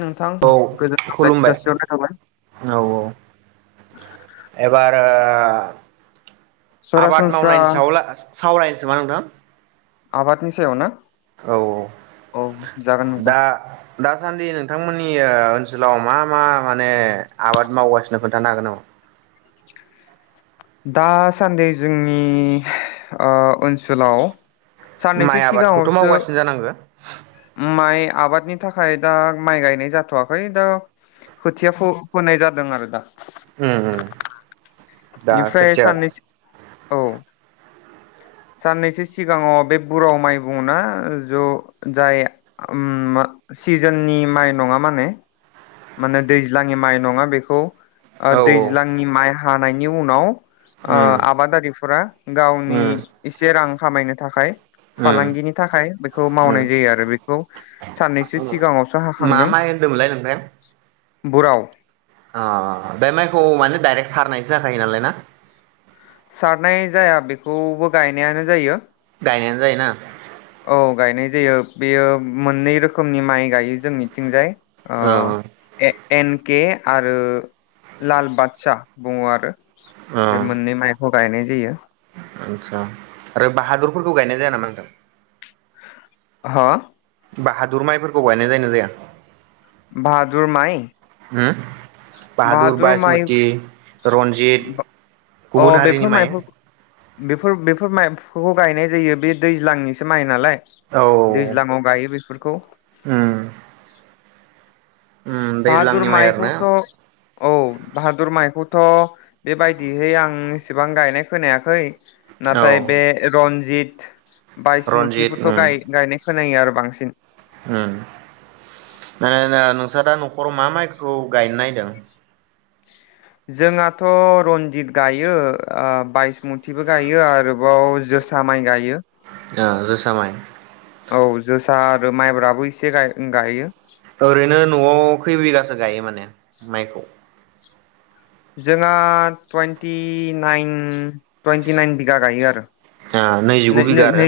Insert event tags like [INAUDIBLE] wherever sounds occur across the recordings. नोंथां औ गोजोन हामलायथि खुलुमबाय जासिहरनाय थाबाय औ औ एबारो बा आबाद सरासनस्रा मावनायनि सायावला सावरायनोसै नामा नोंथां आबादनि सायाव ना औ औ औ जागोन नोंथां दा दासान्दि नोंथांमोननि ओनसोलाव मा मा माने आबाद मावगासिनो खोन्थानो हागोन नामा दासान्दि जोंनि ओ ओनसोलाव साननैसो माइ आबादखौथ' सिगाङावसो मावगासिनो जानांगो माइ आबादनि थाखाय दा माइ गायनाय जाथ'वाखै दा खोथिया फोनाय जादों आरो दा उम उम दा बेनिफ्राय खोथिया साननैसो औ साननैसो सिगाङाव बे बुराव माइ बुङ ना ज' जाय ओम सिजोननि माइ नङा माने माने दैज्लांनि माइ नङा बेखौ ओ औ दैज्लांनि माइ हा हानायनि उनाव ओ उम आबादारिफोरा गावनि उम एसे रां खामायनो थाखाय उम फालांगिनि थाखाय बेखौ उम मावनाय जायो आरो बेखौ साननैसो सिगाङावसो मा हाखांदों माइ [INAUDIBLE] बुराव अ बे माइखौ माने डाइरेक्ट सारनायसो जाखायो नालाय ना सारनाय जाया बेखौबो गायनायानो जायो गायनायानो जायोना औ गायनाय जायो बेयो मोननै रोखोमनि माइ गायो जोंनिथिंजाय औ ए एन के आरो लाल बादसा बुङो आरो बे मोननै माइखौ गायनाय जायो आतसा आरो बाहादुरफोरखौ गायनाय जाया नामा नोंथां हा बााहादुर माइफोरखौ गायनाय जायोना जाया बाहादुर माइ उम बाहादुर माइ रन्जित अ गुबुन हारिनि बेफोर माइ माइफोर बेफोर माइ बेखौ गायनाय जायो बे दैज्लांनिसो माइ नालाय औ दैज्लाङाव गायो बेफोरखौ उम उम बाहादुर दैज्लांनि माइ आरोना माइखौथ' औ बाहादुर माइखौथ' बेबायदिहाय आं इसेबां गायनाय खोनायाखै औ नाथाय बे रन्जित रन्जित बायसमुथिफोरखौ गायनाय खोनायो आरो बांसिन हम आसा दा न'खराव मा माइखौ गायनो नागिरदों जोंहाथ' रन्जित गायो बायसमुथिबो गायो आरोबाव जोसा माइ गायो जोसा माइ औ जोसा आरो माइब्राबो एसे गायो ओरैनो न'आव खैबिगासो गायो माने माइखौ जोंहा टुइन्टि नाइन टुइन्टि नाइन बिगा गायो आरो आ नैजिगु बिगा आरो?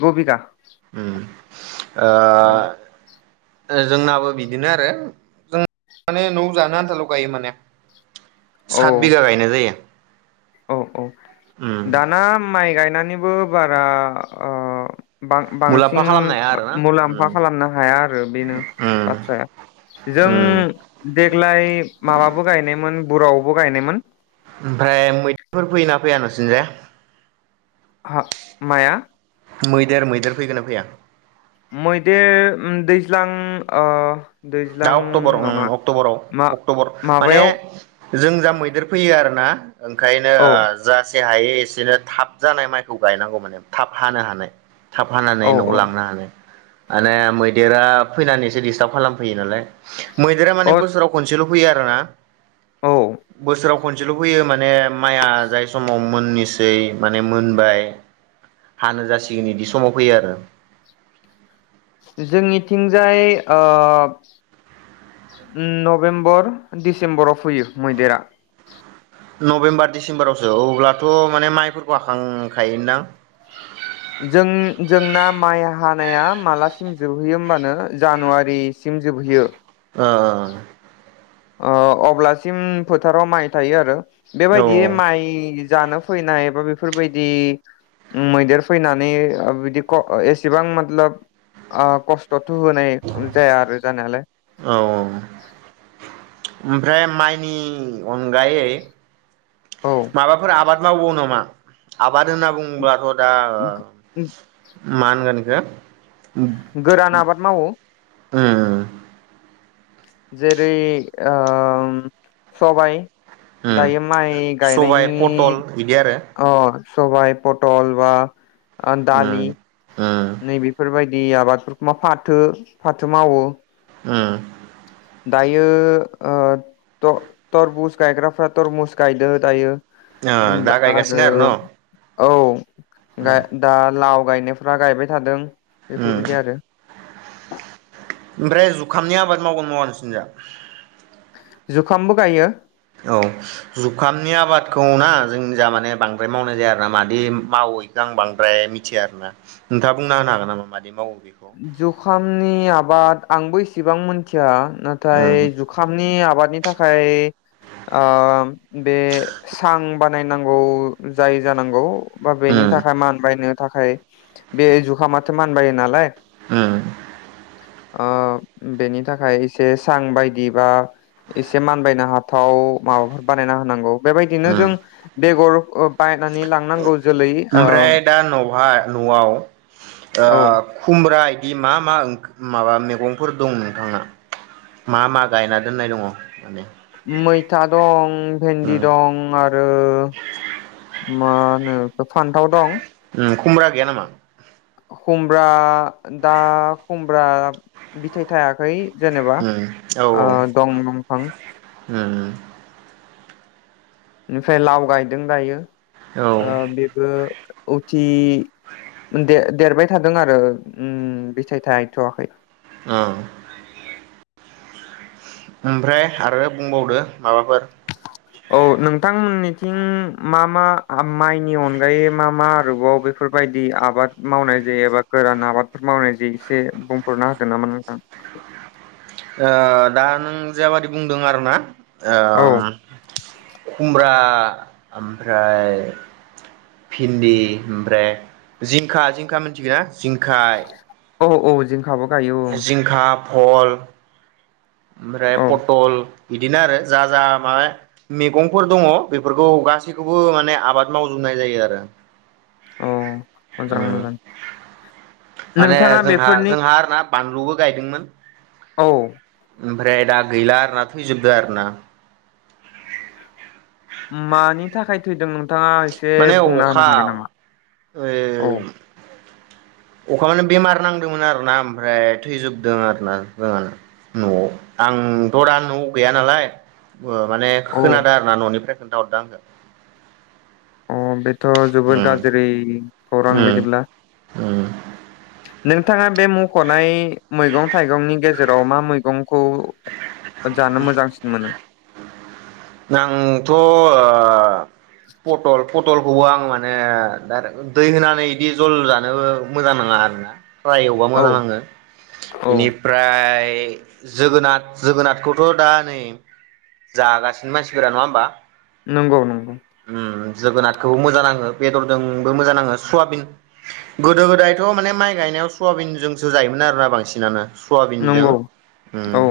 गु बिगा उम औ ओ जोंनाबो बिदिनो आरो जों माने न' जानो आन्थाल' गायो माने औ सात बिगा गायनाय जायो। औ औ उम दाना माइ गायनानै बो बारा ओ बां मुलाम्फा बांसिन खालामनो हाया आरोना मुलाम्फा उम खालामनो हाया आरो बेनो उम बाथ्राया जों उम देग्लाय माबाबो गायनायमोन बुरावबो गायनायमोन ओमफ्राय मैदेरफोर फैयो ना फैया नों थिंजाय हा माया मैदेर मैदेर फैगोना फैया मैदेर उम दैज्लां ओ दा दैज्लां अक्ट'बर नङा अक्ट'बराव मा अक्ट'बर माने माबायाव जों जा मैदेर फैयो आरोना ओंखायनो औ जास्ट जेसे हायो एसेनो थाब जानाय माइखौ गायनांगौ माने थाब हानो हानाय थाब औ हानानै न'आव औ लांनो हानाय माने मैदेरा फैनानै एसे डिस्टार्ब खालाम फैयो नालाय मैदेर माने अ बोसोराव खसेल' फैयो आरोना औ बोसोराव खनसेल' फैयो माने माइआ जाय समाव मोननिसै माने मोनबाय हानो जासिगोन इदि समाव फैयो आरो जोंनिथिंजाय ओ नभेम्बर डिसेम्बराव फैयो मैदेरा नभेम्बर डिसेम्बरावसो अब्लाथ' माने माइफोरखौ हाखांखायोदां जों जोंना माइ हानाया मालासिम जोबहैयो होमबानो जानुवारिसिम जोबहैयो ओ ओ ओ अब्लासिम फोथाराव माइ थायो आरो औ बेबायदि माइ जानो फैनाय बा बेफोरबायदि मैदेर फैनानै बिदि क एसेबां मातलब ओ खस्थ' थ' होनाय जाया आरो जानायालाय औ ओमफ्राय माइनि अनगायै औ माबाफोर आबाद मावो नामा आ बाद होनना बुङोब्लाथ' दा मानगोन इखौ गोरान आबाद मावो उम जेरै ओ सबाइ उम सबाइ पटल बिदि आरो अ सबाइ पटल बा आ दालि उम उम नै बेफोरबायदि दै आबादफोरखौ मा फाथो फाथो मावो ओ दायो ओ थरबुस गायग्राफ्रा थरमुस गायदो दायो ओ दा गायगासिनो आरो न' औ गा दा लाव गायनायफ्रा गायबाय थादों उम बेफोरबायदि आरो [INAUDIBLE] ओमफ्राय जुखामनि आबाद मावगोन मावा नोंसोरनि जा जुखामबो गायो औ जुखामनि आबादखौ ना जोंनि जा माने बांद्राय मावनाय जाया आरोना मादि मावो इखो आं बांद्राय मिथिया आरोना नोंथाङा बुंना होनो हागोन नामा मादि मावो बेखौ जुखामनि आबाद आंबो एस इसेबां मोनथिया नाथाय उम जुखामनि आबाद नि थाखाय ओ बे सां बानायनांगौ जायो जानांगौ बा बेनि उम थाखाय मानबायनो थाखाय बे जुखामाथो मानबायो नालाय ओम ओ बेनि थाखाय एसे सां बायदि बा एसे मानबायनो हाथाव माबाफोर बानायना होनांगौ बेबायदिनो जों उम बेगर ओ बायनानै लांनांगौ जोलै ओ ओमफ्राय दा न'हा न'आव ओ औ खुम्रा बे मा मा माबा मैगंफोर दं नोंथांना मा मा गायना दोननाय दङ माने मैथा दं भेन्दि उम दं आरो मा होनो खौ फान्थाव दं ओम खुमब्रा गैया नामा खुमब्रा दा खु ब्रा बिथाइ थायाखै जेनेबा उम ओ दं दंफां उम उम निफाय लाव गायदों दायो औ ओ ओं बेबो औथि [UNINTELLIGIBLE] देरबाय थादों आरो उम बिथाय थायथ'वाखै अ ओमफ्राय आरो बुंबावदो माबाफोर औ नोंथांमोननिथिं मा मा माइनि अनगायै मा मा आरोबाव बेफोरबायदि आबाद मावनाय जायो एबा गोरान आबादफोर मावनाय जायो एसे बुंफोरना होगोन नामा नोंथां ओ दा नों जाबादि बुंदों आरो ना आ औ खुमब्रा आं ओमफ्राय भिन्दि ओमफ्राय जिंखा जिंखा मिथिगोना जिंख औ औ जिं खाबो गायो उम भहल ओमफ्राय औ पटल बिदिनो आरो जा जा माबा मेगंफोर दङ बेफोरखौ गासैखौबो माने आबाद मावजोबनाय जायो आरो औ मोजां उम मोजां माने नोंथाङा जोंहा बेफोरनि जोंहा आरो ना बानलुबो गायदोंमोन औ ओमफ्राय दा गैला आरोना थैजोबदो आरो ना मानि थाखाय थैदों नों नोंथाङा एसे माने बुंना होनो अखा हागोन नामा ओ औ अखा मानि बेमार नांदोंमोन आरोना ओमफ्राय थैजोबदों आरोना जोंहाना ओ न'आव आं दा न'आव गैया नालाय माने औ खोनादों आरो ना न'निफ्राय खोनथा हरदों आंनो अ बे थ' जोबोर गाज्रि खौरां बिदिब्ला उम उम नोंथाङा बे मख'नाय मैगं थाइगंनि गेजे जेराव मा मैगं खौ जानो मोजांसिन मोनो आंथ' अ-आ पटल प पटलखौ आं माने दा दै होनानै इदि जल जानोबो मोजां नाङा आरो ना फ्राय एवबा औ मोजां नाङो औ बेनिफ्राय ए जोगोनाथ जोगोनाथखौथ' दा नै जागासिनो मानसिफोरा नङा होमबा नंगौ नंगौ। उम जोगोनारखौबो मोजां नाङो बेदरजोंबो मोजां नाङो सवाबिन गोदो गोदायथ' माने माइ गायनायाव सवाबिनजोंसो जायोमोन आरोना बांसिनानो सवाबिनजों नंगौ उम। औ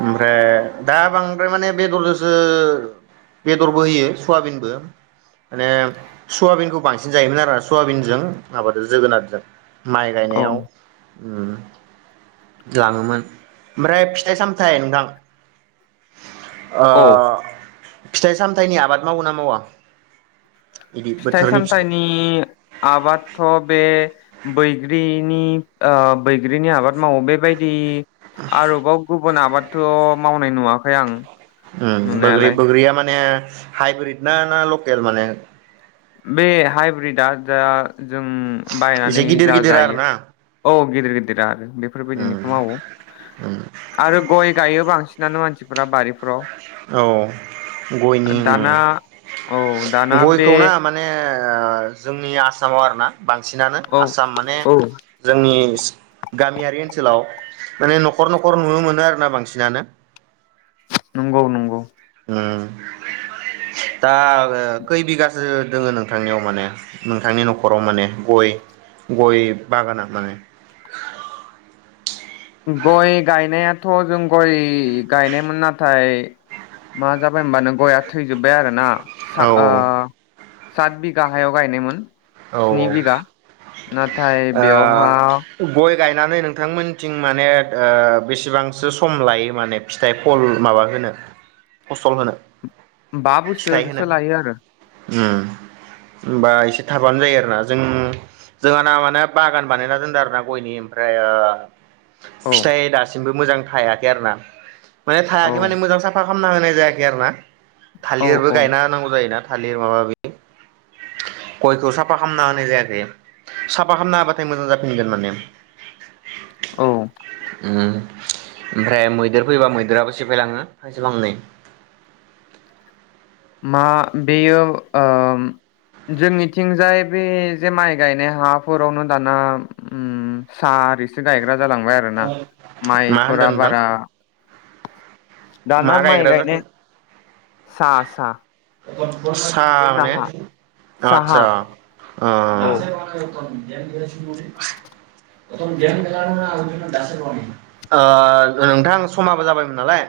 ओमफ्राय दा बांद्राय माने बेदरजोंसो बेदरबो होयो सवाबिनबो माने सवाबिनखौ बांसिन जायोमोन आरो सयाबिनजों माबादो जोगोनारजों माइ औ गायनायाव लाङोमोन ओमफ्राय फिथाइ सामथाय नोंथां। ओ औ फिथाइ सामथायाइनि आबाद मावो ना मावा? बिदि फिथाइ बोथोरनि सामथाइनि आबादथ' बे बैग्रिनि ओ बैग्रिनि आबाद मावो बेबायदि आरो ब ग गुबुन आबादथ' मावनाय नुवाखै आं। उ बोग्रि नुनायालाय बग्रिया माने हाइब्रिद ना ना लकेल माने बे हाइब्रिदआ जा जों एसे बायनानै गिदिर जा गिदिर आरो जायो ना औ। गिदिर गिदिरा आरो। उम बेफोरबायदिनिखौ मावो आरो गय। गायो बांसिनानो मानसिफोरा बारि औ गयनि दाना औ दाना बे गयखौ ना माने माने ओ जोंनि आसामाव आरोना। बांसिनानो औ आसाम माने औ जोंनि गामियारि ओनसोलाव माने न'खर न'खर नुनो मोनो आरो ना बांसिनानो नंगौ नंगौ। उम दा ओ खै बिगासो दोङो नोंथांनियाव माने नोंथांनि न'खराव माने गय गय बागाना माने गय गायनायाथ' जों गय गायनायमोन नाथाय मा जाबाय होमबानो गया थैजोब्बाय आरोना। सा आ। औ सात बिगा हायाव गायनायमोन। औ स्नि बिघा नाथाय औ बेवहा ओ गय गायनानै नोंथांमोनथिं माने ओ बेसेबांसो सम लायो माने फिथाइ फल माबा होनो फसल होनो। बा फिथाइ होनो बोसोरसो लायो आरो। उम ओमबा एसे थाबानो जायो आरोना जों जोंहाना माने बागान बानायना दोनदों आरोना गयनि ओमफ्राय ओ औ फिथाइ दासिमबो मोजां थायाखै आरो ना माने औ थायाखै माने मोजां साफा खालामना होनाय जायाखै आरोना औ थालिरबो औ गायना नांगौ जायोना थालिर माबा माबि गयखौ साफा खालामना होनाय जायाखै साफा खालामना होबाथाय मोजां जाफिनगोन माने उम औ ओमफ्राय मैदेर फैबा मैदेराबो सेफायलाङो फांसे फांनै मा बेयो ओ जोंनिथिंजाय बे जे माइ गायनाय हाफोरावनो दाना उम सा आरिसो गायग्रा जालांबाय आरोना मा होनदों माइफोरा नोंथां बारा मा दाना माइ गायग्रा गायनो [INAUDIBLE] सा माने साहा साहा आतसा ओ औ ओ नोंथां समाबो जाबायमोन नालाय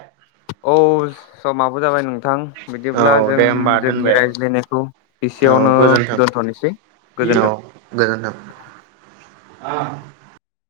औ समाबो जाबाय नों थां बिदिब्ला औ जों दे होमबा जोंनि दोनबाय रायज्लायनायखौ औ एसेयावनो गोजोन्थों दोन्थ'नोसै औ गोजोनथों गोजोन्थों [INAUDIBLE]